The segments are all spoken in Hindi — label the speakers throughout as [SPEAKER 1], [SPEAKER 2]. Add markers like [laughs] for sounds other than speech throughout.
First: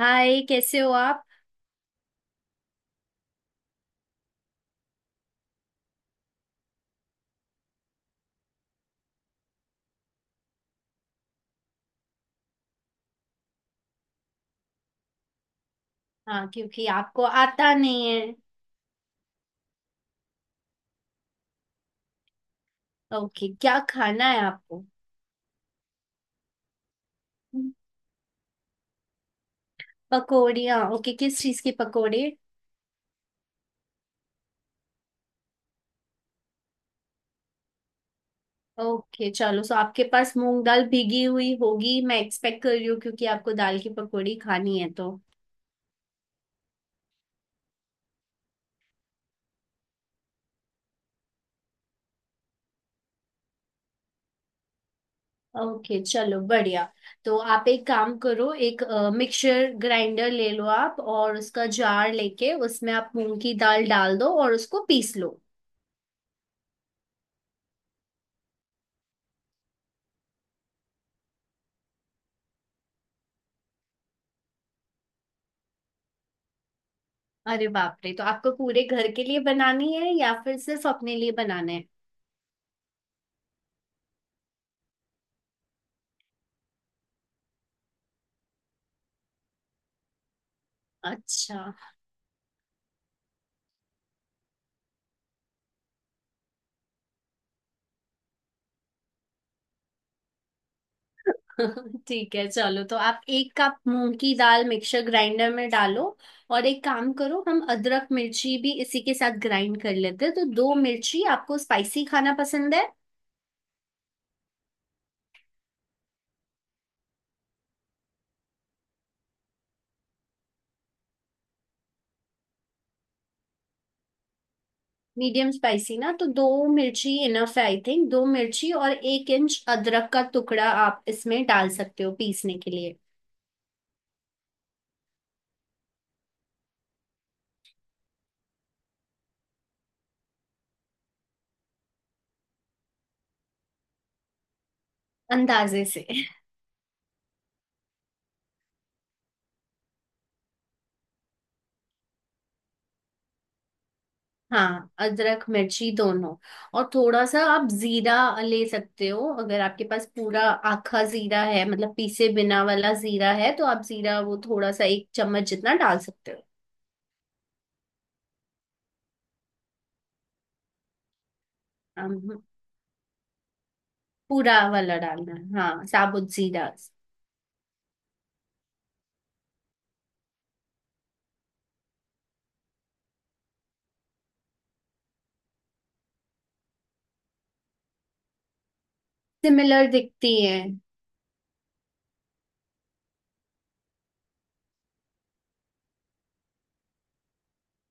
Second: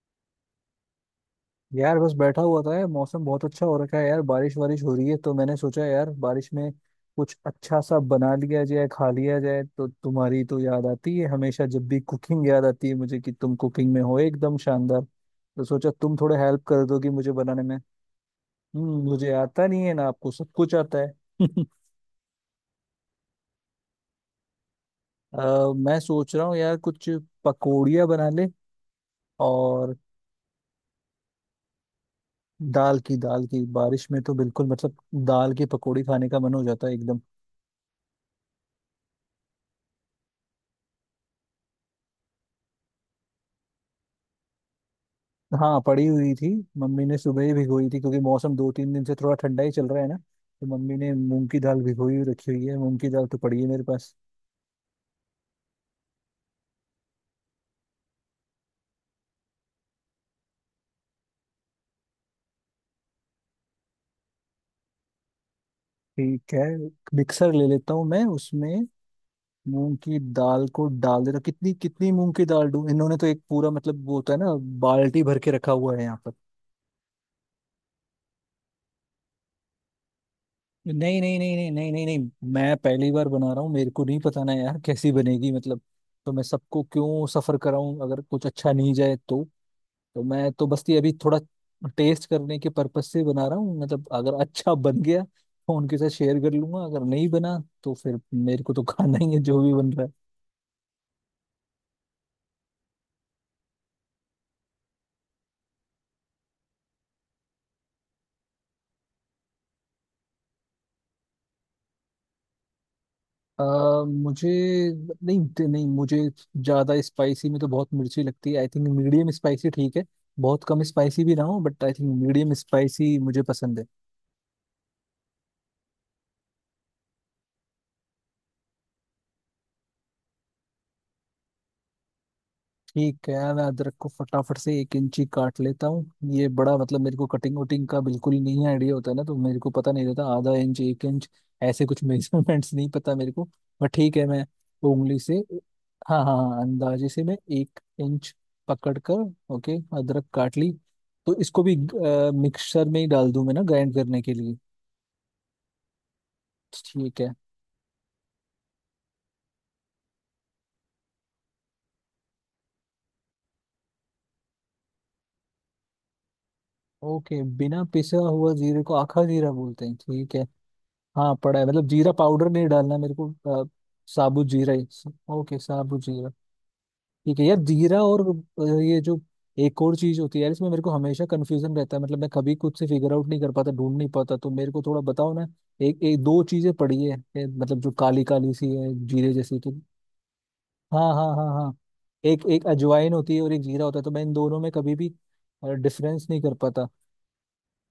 [SPEAKER 1] हाय, कैसे हो आप।
[SPEAKER 2] यार बस बैठा हुआ था यार। मौसम बहुत अच्छा हो रखा है यार, बारिश वारिश हो रही है तो मैंने सोचा यार बारिश में कुछ अच्छा सा बना लिया जाए, खा लिया जाए। तो तुम्हारी तो याद आती है हमेशा, जब भी कुकिंग याद आती है मुझे कि तुम कुकिंग में हो एकदम शानदार। तो सोचा तुम थोड़े
[SPEAKER 1] हाँ,
[SPEAKER 2] हेल्प कर
[SPEAKER 1] क्योंकि
[SPEAKER 2] दोगी
[SPEAKER 1] आपको
[SPEAKER 2] मुझे बनाने
[SPEAKER 1] आता
[SPEAKER 2] में।
[SPEAKER 1] नहीं है।
[SPEAKER 2] मुझे आता नहीं है ना, आपको सब कुछ आता है। [laughs]
[SPEAKER 1] ओके, क्या खाना है आपको।
[SPEAKER 2] मैं सोच रहा हूँ यार कुछ पकौड़ियाँ बना ले। और
[SPEAKER 1] पकौड़ियाँ। ओके, किस चीज के पकौड़े।
[SPEAKER 2] दाल की बारिश में तो बिल्कुल मतलब दाल की पकौड़ी खाने का मन हो जाता है एकदम।
[SPEAKER 1] ओके चलो, सो आपके पास मूंग दाल भीगी हुई होगी, मैं एक्सपेक्ट कर रही हूँ, क्योंकि आपको दाल की पकौड़ी खानी है तो।
[SPEAKER 2] हाँ, पड़ी हुई थी। मम्मी ने सुबह ही भिगोई थी क्योंकि मौसम 2-3 दिन से थोड़ा ठंडा ही चल रहा है ना। तो मम्मी ने मूंग की दाल भिगोई हुई रखी हुई है, मूंग की दाल तो पड़ी है मेरे पास।
[SPEAKER 1] ओके चलो, बढ़िया। तो आप एक काम करो, एक मिक्सर ग्राइंडर ले लो आप, और उसका जार लेके उसमें आप मूंग की दाल डाल दो, और उसको पीस लो।
[SPEAKER 2] ठीक है, मिक्सर ले लेता हूँ मैं, उसमें मूंग की दाल को डाल देता हूँ। कितनी कितनी मूंग की दाल दूँ? इन्होंने तो एक पूरा मतलब वो होता है ना, बाल्टी भर के रखा हुआ है यहाँ पर।
[SPEAKER 1] अरे बाप रे, तो आपको पूरे घर के लिए बनानी है या फिर सिर्फ अपने
[SPEAKER 2] नहीं
[SPEAKER 1] लिए
[SPEAKER 2] नहीं नहीं नहीं
[SPEAKER 1] बनाना है।
[SPEAKER 2] नहीं नहीं नहीं, मैं पहली बार बना रहा हूँ, मेरे को नहीं पता ना यार कैसी बनेगी, मतलब। तो मैं सबको क्यों सफर कराऊं अगर कुछ अच्छा नहीं जाए तो। तो मैं तो बस ये अभी थोड़ा
[SPEAKER 1] अच्छा।
[SPEAKER 2] टेस्ट करने के पर्पज से बना रहा हूँ, मतलब अगर अच्छा बन गया तो उनके साथ शेयर कर लूंगा, अगर नहीं बना तो फिर मेरे को तो खाना ही है, जो भी बन रहा है।
[SPEAKER 1] [laughs] ठीक है चलो, तो आप 1 कप मूंग की दाल मिक्सर ग्राइंडर में डालो। और एक काम करो, हम अदरक मिर्ची भी इसी के साथ ग्राइंड कर लेते हैं, तो दो मिर्ची। आपको स्पाइसी खाना पसंद है।
[SPEAKER 2] मुझे... नहीं नहीं, मुझे ज्यादा स्पाइसी में तो बहुत मिर्ची लगती है, आई थिंक मीडियम स्पाइसी ठीक है। बहुत कम स्पाइसी भी ना हो, but I think medium spicy मुझे पसंद है।
[SPEAKER 1] मीडियम स्पाइसी ना, तो दो मिर्ची इनफ है आई थिंक। दो मिर्ची और 1 इंच अदरक का टुकड़ा आप इसमें डाल सकते हो पीसने के लिए।
[SPEAKER 2] ठीक है, मैं अदरक को फटाफट से 1 इंची काट लेता हूँ। ये बड़ा मतलब, मेरे को कटिंग वटिंग का बिल्कुल नहीं आइडिया होता है ना, तो मेरे को पता नहीं रहता, आधा इंच, 1 इंच, ऐसे कुछ [laughs] मेजरमेंट्स नहीं पता मेरे को। बट ठीक है, मैं उंगली से...
[SPEAKER 1] अंदाजे से।
[SPEAKER 2] हाँ हाँ
[SPEAKER 1] [laughs]
[SPEAKER 2] हाँ, अंदाजे से मैं 1 इंच पकड़ कर, ओके, अदरक काट ली। तो इसको भी मिक्सर में ही डाल दूँ मैं ना, ग्राइंड करने के लिए।
[SPEAKER 1] हाँ, अदरक मिर्ची दोनों, और
[SPEAKER 2] ठीक
[SPEAKER 1] थोड़ा
[SPEAKER 2] है।
[SPEAKER 1] सा आप जीरा ले सकते हो। अगर आपके पास पूरा आखा जीरा है, मतलब पीसे बिना वाला जीरा है, तो आप जीरा वो थोड़ा सा 1 चम्मच जितना डाल सकते हो।
[SPEAKER 2] ओके, बिना पिसा हुआ जीरे को आखा जीरा बोलते हैं, ठीक है। हाँ, पड़ा है, मतलब जीरा
[SPEAKER 1] अम,
[SPEAKER 2] पाउडर नहीं डालना मेरे को। अ, साबुत
[SPEAKER 1] पूरा
[SPEAKER 2] जीरा ही।
[SPEAKER 1] वाला डालना है,
[SPEAKER 2] ओके,
[SPEAKER 1] हाँ
[SPEAKER 2] साबुत जीरा।
[SPEAKER 1] साबुत जीरा।
[SPEAKER 2] ठीक है यार, जीरा और ये जो एक और चीज होती है यार, इसमें मेरे को हमेशा कंफ्यूजन रहता है, मतलब मैं कभी खुद से फिगर आउट नहीं कर पाता, ढूंढ नहीं पाता, तो मेरे को थोड़ा बताओ ना। एक एक दो चीजें पड़ी है, मतलब जो काली काली सी है जीरे जैसी, तो...
[SPEAKER 1] सिमिलर दिखती है।
[SPEAKER 2] हाँ हाँ हाँ हाँ, एक एक अजवाइन होती है और एक जीरा होता है, तो मैं इन दोनों में कभी भी डिफरेंस नहीं कर पाता।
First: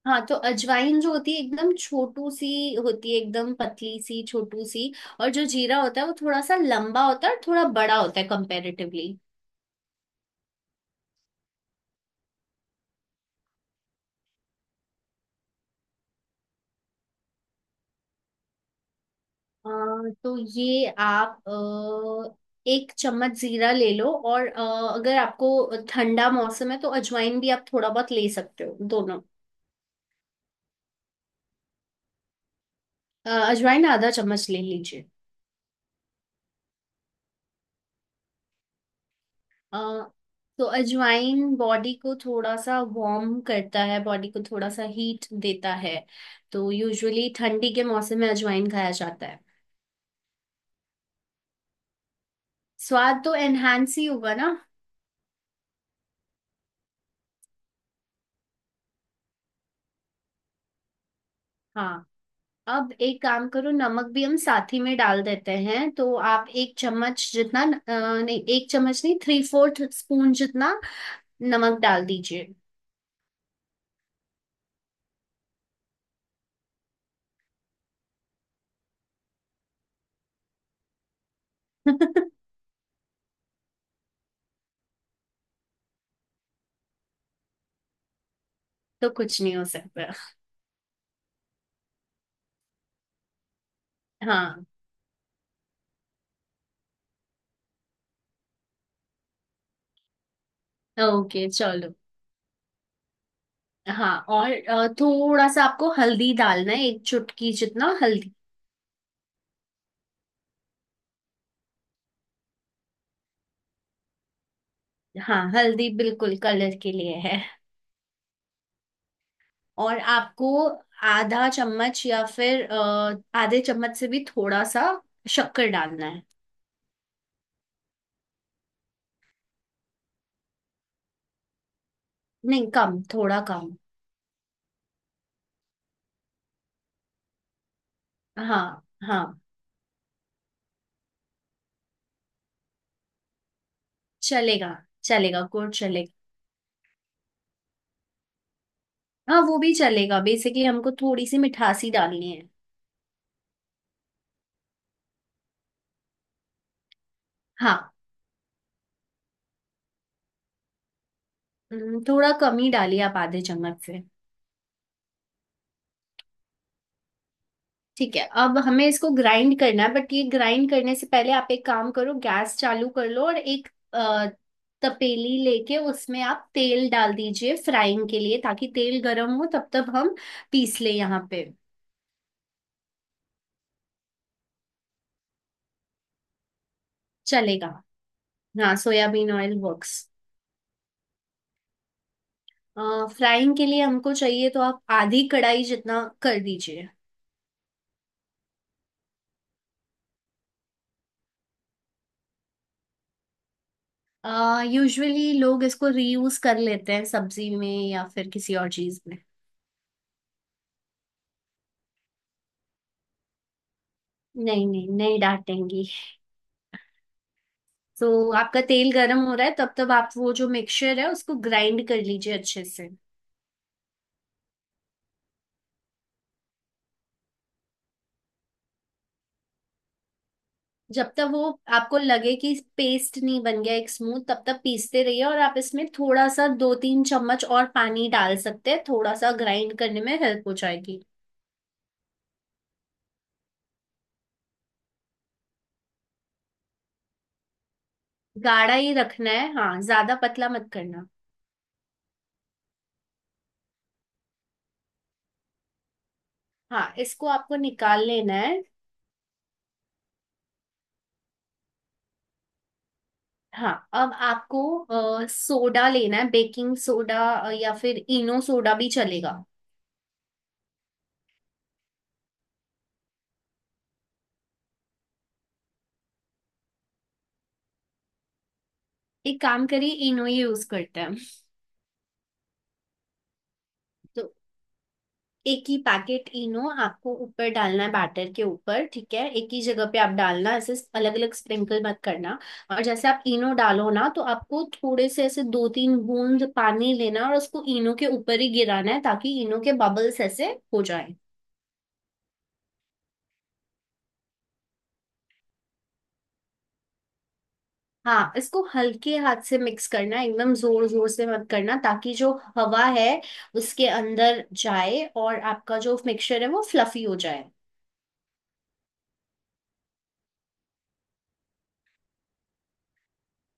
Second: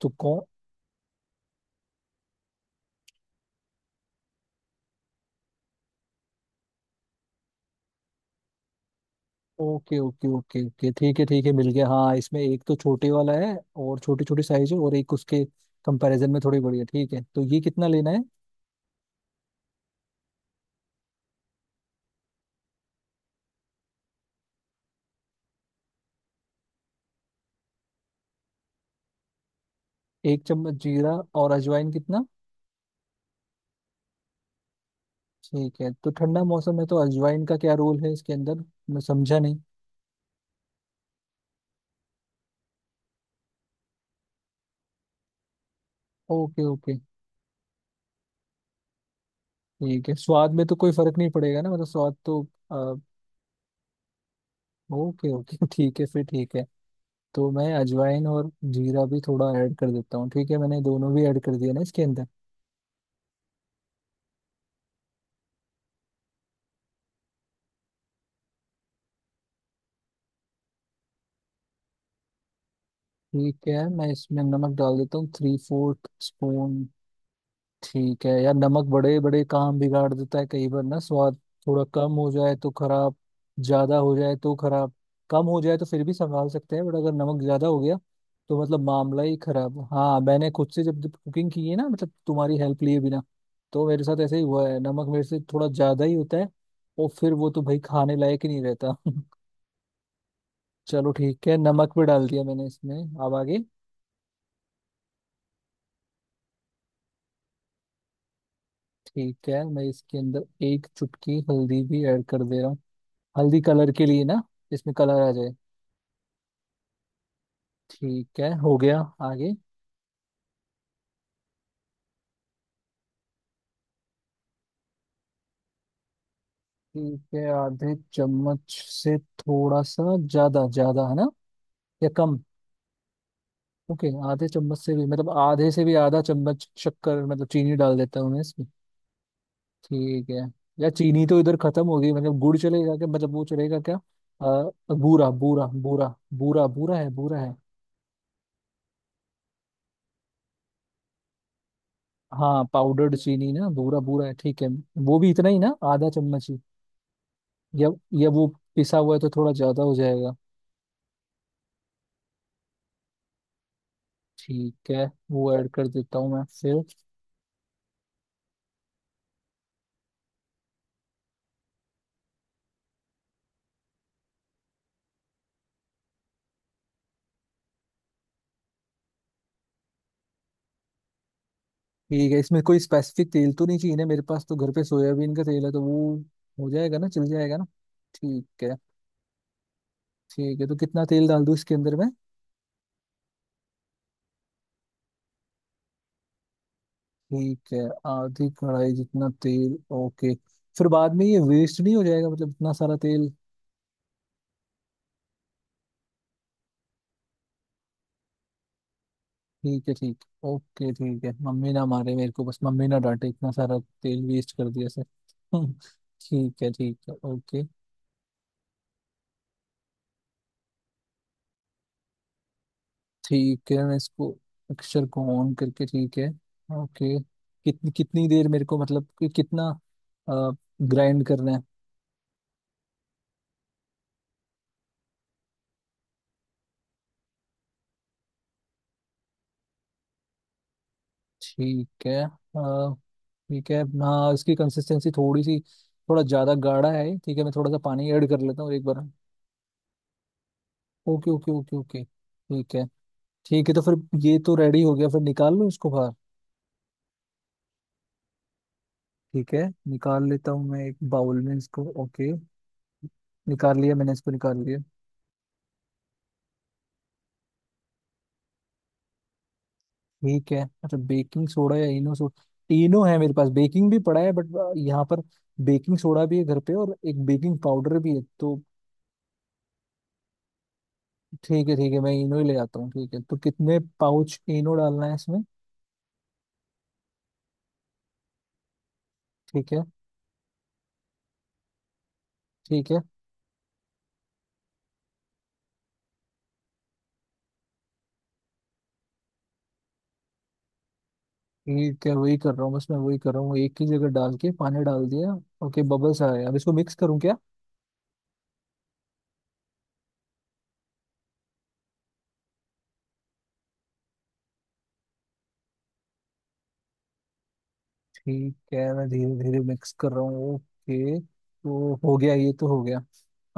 [SPEAKER 2] तो
[SPEAKER 1] हाँ, तो
[SPEAKER 2] कौन...
[SPEAKER 1] अजवाइन जो होती है एकदम छोटू सी होती है, एकदम पतली सी, छोटू सी। और जो जीरा होता है वो थोड़ा सा लंबा होता है, और थोड़ा बड़ा होता है comparatively.
[SPEAKER 2] Okay okay okay okay, ठीक है ठीक है, मिल गया। हाँ, इसमें एक तो छोटे वाला है और छोटी छोटी साइज है, और एक उसके कंपैरिजन में थोड़ी बड़ी है, ठीक है। तो ये कितना लेना है?
[SPEAKER 1] अ, तो ये आप एक चम्मच जीरा ले लो, और अगर आपको ठंडा मौसम है तो अजवाइन भी आप थोड़ा बहुत ले सकते हो दोनों।
[SPEAKER 2] 1 चम्मच जीरा, और अजवाइन कितना?
[SPEAKER 1] अजवाइन ½ चम्मच ले लीजिए।
[SPEAKER 2] ठीक है, तो ठंडा मौसम है तो अजवाइन का क्या रोल है इसके अंदर? मैं समझा नहीं।
[SPEAKER 1] अ, तो अजवाइन बॉडी को थोड़ा सा वार्म करता है, बॉडी को थोड़ा सा हीट देता है।
[SPEAKER 2] ओके
[SPEAKER 1] तो
[SPEAKER 2] ओके।
[SPEAKER 1] यूजुअली ठंडी के मौसम में अजवाइन खाया जाता है।
[SPEAKER 2] ठीक है, स्वाद में तो कोई फर्क नहीं पड़ेगा ना? मतलब स्वाद तो... आ,
[SPEAKER 1] स्वाद तो एनहांस ही होगा ना।
[SPEAKER 2] Okay okay. [laughs] ठीक है फिर, ठीक है। तो मैं अजवाइन और जीरा भी थोड़ा ऐड कर देता हूँ। ठीक है, मैंने दोनों भी ऐड कर दिया ना इसके
[SPEAKER 1] हाँ,
[SPEAKER 2] अंदर।
[SPEAKER 1] अब एक काम करो, नमक भी हम साथ ही में डाल देते हैं। तो आप एक चम्मच जितना, नहीं एक चम्मच नहीं, थ्री फोर्थ स्पून जितना नमक डाल दीजिए।
[SPEAKER 2] ठीक है, मैं इसमें नमक डाल देता हूँ, 3/4 स्पून। ठीक है यार, नमक बड़े बड़े काम बिगाड़ देता है कई बार ना, स्वाद। थोड़ा कम
[SPEAKER 1] [laughs]
[SPEAKER 2] हो जाए तो खराब, ज्यादा हो जाए तो खराब। कम हो जाए तो फिर भी संभाल सकते हैं, बट अगर नमक ज्यादा हो गया तो मतलब
[SPEAKER 1] तो
[SPEAKER 2] मामला ही
[SPEAKER 1] कुछ नहीं हो
[SPEAKER 2] खराब।
[SPEAKER 1] सकता।
[SPEAKER 2] हाँ, मैंने खुद से जब जब कुकिंग की है ना, मतलब तुम्हारी हेल्प लिए बिना, तो मेरे साथ ऐसे ही
[SPEAKER 1] हाँ,
[SPEAKER 2] हुआ है, नमक मेरे से थोड़ा ज्यादा ही होता है। और फिर वो तो भाई खाने लायक ही नहीं रहता। [laughs] चलो
[SPEAKER 1] ओके
[SPEAKER 2] ठीक है,
[SPEAKER 1] चलो।
[SPEAKER 2] नमक भी डाल दिया मैंने इसमें, अब आगे।
[SPEAKER 1] हाँ, और थोड़ा सा आपको हल्दी डालना है, 1 चुटकी जितना हल्दी।
[SPEAKER 2] ठीक है, मैं इसके अंदर एक चुटकी हल्दी भी ऐड कर दे रहा हूँ। हल्दी कलर के लिए ना, इसमें कलर आ
[SPEAKER 1] हाँ,
[SPEAKER 2] जाए।
[SPEAKER 1] हल्दी बिल्कुल कलर के लिए है।
[SPEAKER 2] ठीक है, हो गया। आगे।
[SPEAKER 1] और आपको ½ चम्मच या फिर आधे चम्मच से भी थोड़ा सा शक्कर डालना है।
[SPEAKER 2] ठीक है, आधे चम्मच से थोड़ा सा ज्यादा, ज्यादा है ना या कम?
[SPEAKER 1] नहीं, कम, थोड़ा कम।
[SPEAKER 2] ओके, आधे चम्मच से भी मतलब आधे से भी आधा चम्मच शक्कर मतलब चीनी डाल देता हूँ मैं इसमें।
[SPEAKER 1] हाँ हाँ,
[SPEAKER 2] ठीक है। या चीनी तो इधर खत्म हो गई, मतलब गुड़ चलेगा क्या, मतलब वो चलेगा क्या?
[SPEAKER 1] चलेगा।
[SPEAKER 2] अ, बूरा
[SPEAKER 1] चलेगा,
[SPEAKER 2] बूरा
[SPEAKER 1] गुड़ चलेगा।
[SPEAKER 2] बूरा बूरा, बूरा है, बूरा है।
[SPEAKER 1] हाँ, वो भी चलेगा, बेसिकली हमको थोड़ी सी मिठासी डालनी है।
[SPEAKER 2] हाँ, पाउडर्ड चीनी ना, भूरा भूरा है, ठीक है। वो भी इतना ही ना, आधा चम्मच ही? या
[SPEAKER 1] हाँ।
[SPEAKER 2] या वो पिसा हुआ है तो थोड़ा ज्यादा हो जाएगा।
[SPEAKER 1] थोड़ा कम ही डालिए आप आधे चम्मच से।
[SPEAKER 2] ठीक है, वो ऐड कर देता हूँ मैं फिर।
[SPEAKER 1] ठीक है, अब हमें इसको ग्राइंड करना है, बट ये ग्राइंड करने से पहले आप एक काम करो, गैस चालू कर लो, और एक अ, तपेली लेके उसमें आप तेल डाल दीजिए फ्राइंग के लिए, ताकि तेल गर्म हो, तब तक हम पीस ले यहाँ पे।
[SPEAKER 2] ठीक है, इसमें कोई स्पेसिफिक तेल तो नहीं चाहिए ना? मेरे पास तो घर पे सोयाबीन का तेल है, तो वो हो जाएगा ना, चल जाएगा ना?
[SPEAKER 1] चलेगा।
[SPEAKER 2] ठीक है।
[SPEAKER 1] हाँ, सोयाबीन ऑयल वर्क्स।
[SPEAKER 2] ठीक है, तो कितना तेल डाल दूँ इसके अंदर में?
[SPEAKER 1] फ्राइंग के लिए हमको चाहिए, तो आप आधी कढ़ाई जितना कर दीजिए।
[SPEAKER 2] ठीक है, आधी कढ़ाई जितना तेल, ओके। फिर बाद में ये वेस्ट नहीं हो जाएगा, मतलब इतना सारा तेल?
[SPEAKER 1] यूजुअली लोग इसको रीयूज कर लेते हैं, सब्जी में या फिर किसी और चीज में।
[SPEAKER 2] ठीक है, ठीक, ओके, ठीक है। मम्मी ना मारे मेरे को, बस मम्मी ना डांटे इतना सारा तेल वेस्ट
[SPEAKER 1] नहीं
[SPEAKER 2] कर दिया
[SPEAKER 1] नहीं,
[SPEAKER 2] से।
[SPEAKER 1] नहीं डांटेंगी।
[SPEAKER 2] [laughs] ठीक है ओके।
[SPEAKER 1] तो आपका तेल गर्म हो रहा है, तब तक आप वो जो मिक्सचर है उसको ग्राइंड कर लीजिए अच्छे से।
[SPEAKER 2] ठीक है, मैं इसको अक्षर को ऑन करके, ठीक है, ओके। कितनी कितनी देर मेरे को मतलब, कि कितना
[SPEAKER 1] जब
[SPEAKER 2] ग्राइंड
[SPEAKER 1] तक वो
[SPEAKER 2] करना है?
[SPEAKER 1] आपको लगे कि पेस्ट नहीं बन गया एक स्मूथ, तब तक पीसते रहिए। और आप इसमें थोड़ा सा 2-3 चम्मच और पानी डाल सकते हैं, थोड़ा सा ग्राइंड करने में हेल्प हो जाएगी।
[SPEAKER 2] ठीक है। ठीक है, हाँ, इसकी कंसिस्टेंसी थोड़ी सी, थोड़ा ज़्यादा गाढ़ा है ये, ठीक है, मैं थोड़ा सा पानी ऐड कर लेता हूँ
[SPEAKER 1] गाढ़ा
[SPEAKER 2] एक
[SPEAKER 1] ही
[SPEAKER 2] बार।
[SPEAKER 1] रखना है, हाँ ज्यादा पतला मत करना।
[SPEAKER 2] Okay okay okay okay. ठीक है। ठीक है तो फिर ये तो रेडी हो गया, फिर निकाल लो इसको बाहर।
[SPEAKER 1] हाँ, इसको आपको निकाल लेना है।
[SPEAKER 2] ठीक है, निकाल लेता हूँ मैं एक बाउल में इसको, ओके।
[SPEAKER 1] हाँ,
[SPEAKER 2] निकाल लिया मैंने
[SPEAKER 1] अब
[SPEAKER 2] इसको,
[SPEAKER 1] आपको
[SPEAKER 2] निकाल लिया।
[SPEAKER 1] सोडा लेना है, बेकिंग सोडा, या फिर इनो सोडा भी चलेगा।
[SPEAKER 2] ठीक है, अच्छा, बेकिंग सोडा या इनो सोडा, तीनों है मेरे पास। बेकिंग भी पड़ा है बट यहाँ पर, बेकिंग सोडा भी है घर पे, और एक बेकिंग पाउडर भी है, तो
[SPEAKER 1] एक काम करिए, इनो ही यूज करते हैं।
[SPEAKER 2] ठीक है। ठीक है, मैं इनो ही ले आता हूँ। ठीक है, तो कितने
[SPEAKER 1] तो
[SPEAKER 2] पाउच इनो डालना है इसमें?
[SPEAKER 1] एक ही पैकेट इनो आपको ऊपर डालना है बैटर के ऊपर, ठीक है। एक ही
[SPEAKER 2] ठीक है।
[SPEAKER 1] जगह पे आप डालना, ऐसे अलग अलग स्प्रिंकल मत करना। और
[SPEAKER 2] ठीक है,
[SPEAKER 1] जैसे आप इनो डालो ना, तो आपको थोड़े से ऐसे 2-3 बूंद पानी लेना, और उसको इनो के ऊपर ही गिराना है, ताकि इनो के बबल्स ऐसे हो जाए।
[SPEAKER 2] ठीक है वही कर रहा हूँ बस, मैं वही कर रहा हूँ, एक ही जगह डाल के पानी डाल दिया। ओके, बबल्स आ गए, अब इसको मिक्स करूँ क्या?
[SPEAKER 1] हाँ, इसको हल्के हाथ से मिक्स करना है, एकदम जोर जोर से मत करना, ताकि जो हवा है उसके अंदर जाए और आपका जो मिक्सचर है वो फ्लफी हो जाए।
[SPEAKER 2] ठीक है, मैं धीरे धीरे मिक्स कर रहा हूँ, ओके। तो हो गया, ये तो हो गया।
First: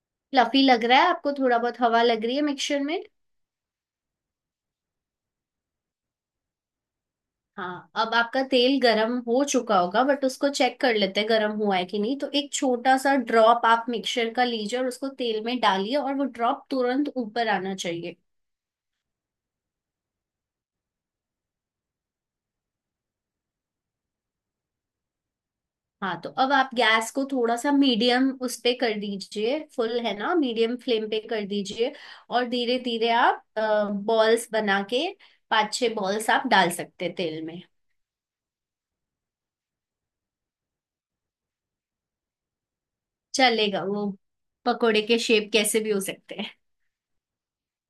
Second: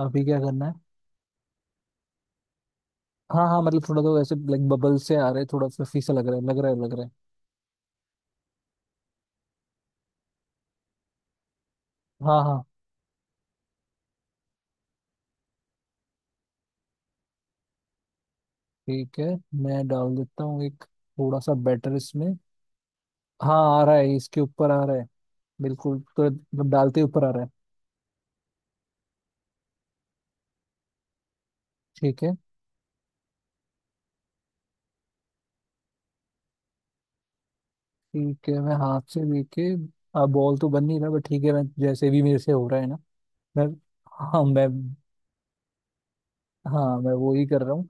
[SPEAKER 2] अभी क्या
[SPEAKER 1] फ्लफी
[SPEAKER 2] करना
[SPEAKER 1] लग
[SPEAKER 2] है?
[SPEAKER 1] रहा है आपको? थोड़ा बहुत हवा लग रही है मिक्सचर में।
[SPEAKER 2] हाँ हाँ, मतलब थोड़ा तो वैसे लाइक बबल से आ रहे हैं, थोड़ा फ्लफी सा लग रहा है, लग रहा है, लग रहा है।
[SPEAKER 1] हाँ, अब आपका तेल गरम हो चुका होगा, बट उसको चेक कर लेते हैं गरम हुआ है कि नहीं। तो
[SPEAKER 2] हाँ
[SPEAKER 1] एक
[SPEAKER 2] हाँ,
[SPEAKER 1] छोटा सा ड्रॉप आप मिक्सचर का लीजिए, और उसको तेल में डालिए, और वो ड्रॉप तुरंत ऊपर आना चाहिए।
[SPEAKER 2] ठीक है, मैं डाल देता हूँ एक थोड़ा सा बैटर इसमें। हाँ, आ रहा है, इसके ऊपर आ रहा है बिल्कुल,
[SPEAKER 1] हाँ,
[SPEAKER 2] तो
[SPEAKER 1] तो अब
[SPEAKER 2] मतलब
[SPEAKER 1] आप
[SPEAKER 2] डालते ही
[SPEAKER 1] गैस को
[SPEAKER 2] ऊपर आ रहा है।
[SPEAKER 1] थोड़ा सा मीडियम उस पे कर दीजिए, फुल है ना, मीडियम फ्लेम पे कर दीजिए।
[SPEAKER 2] ठीक है।
[SPEAKER 1] और धीरे धीरे आप बॉल्स बना के 5-6 बॉल्स आप डाल सकते हैं तेल में।
[SPEAKER 2] ठीक है, मैं हाथ से लेके बॉल तो बन नहीं रहा, बट ठीक है, मैं जैसे भी मेरे से हो रहा है ना। मैं...
[SPEAKER 1] चलेगा वो,
[SPEAKER 2] हाँ। मैं...
[SPEAKER 1] पकोड़े के शेप कैसे भी हो सकते हैं।
[SPEAKER 2] हाँ, मैं वो ही कर रहा हूँ।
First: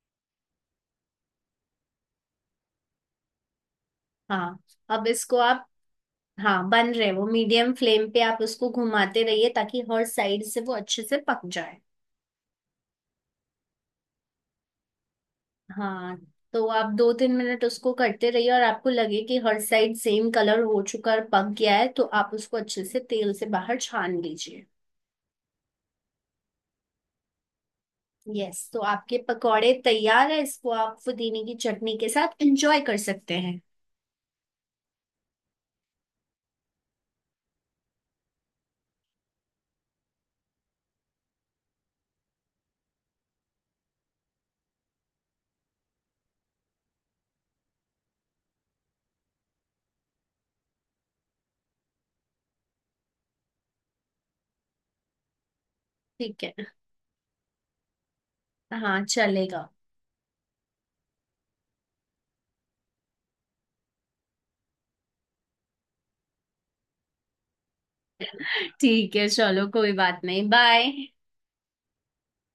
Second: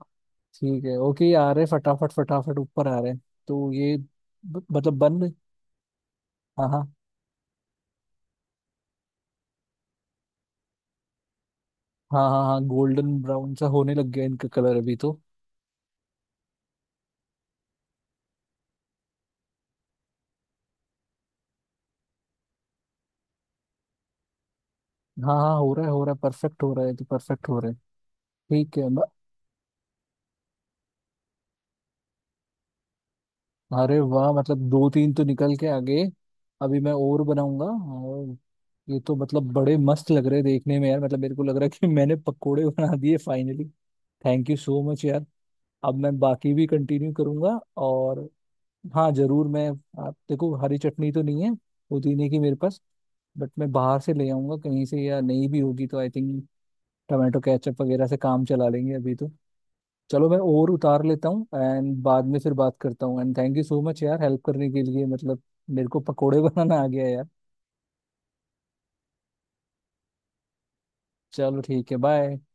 [SPEAKER 2] ठीक है। ओके, ये आ रहे फटाफट फटाफट ऊपर आ रहे हैं, तो ये
[SPEAKER 1] हाँ,
[SPEAKER 2] मतलब
[SPEAKER 1] अब
[SPEAKER 2] बन रहे।
[SPEAKER 1] इसको आप,
[SPEAKER 2] हाँ
[SPEAKER 1] हाँ
[SPEAKER 2] हाँ
[SPEAKER 1] बन रहे, वो मीडियम फ्लेम पे आप उसको घुमाते रहिए, ताकि हर साइड से वो अच्छे से पक जाए।
[SPEAKER 2] हाँ हाँ हाँ, गोल्डन ब्राउन सा होने लग गया इनका कलर अभी तो।
[SPEAKER 1] हाँ, तो आप 2-3 मिनट उसको करते रहिए, और आपको लगे कि हर साइड सेम कलर हो चुका और पक गया है, तो आप उसको अच्छे से तेल से बाहर छान लीजिए।
[SPEAKER 2] हाँ हाँ, हो रहा है हो रहा है, परफेक्ट हो रहा है, तो परफेक्ट हो रहा है।
[SPEAKER 1] यस,
[SPEAKER 2] ठीक
[SPEAKER 1] तो
[SPEAKER 2] है।
[SPEAKER 1] आपके पकौड़े तैयार है, इसको आप पुदीने की चटनी के साथ एंजॉय कर सकते हैं।
[SPEAKER 2] अरे वाह, मतलब दो तीन तो निकल के आगे, अभी मैं और बनाऊंगा। और ये तो मतलब बड़े मस्त लग रहे हैं देखने में यार, मतलब मेरे को लग रहा है कि [laughs] मैंने पकोड़े बना दिए finally. Thank you so much यार। अब मैं बाकी भी कंटिन्यू करूंगा, और... हाँ, जरूर। मैं... आप देखो, हरी चटनी तो नहीं है पुदीने की मेरे पास, बट मैं बाहर से ले आऊंगा कहीं से, या नहीं भी होगी तो आई
[SPEAKER 1] ठीक
[SPEAKER 2] थिंक
[SPEAKER 1] है।
[SPEAKER 2] टमाटो केचप वगैरह से काम चला लेंगे
[SPEAKER 1] हाँ
[SPEAKER 2] अभी तो।
[SPEAKER 1] चलेगा।
[SPEAKER 2] चलो, मैं और उतार लेता हूँ, एंड बाद में फिर बात करता हूँ। And thank you so much यार, हेल्प करने के लिए, मतलब मेरे को पकोड़े [laughs] बनाना आ गया यार।
[SPEAKER 1] ठीक है चलो, कोई बात नहीं, बाय।
[SPEAKER 2] चलो ठीक है, बाय।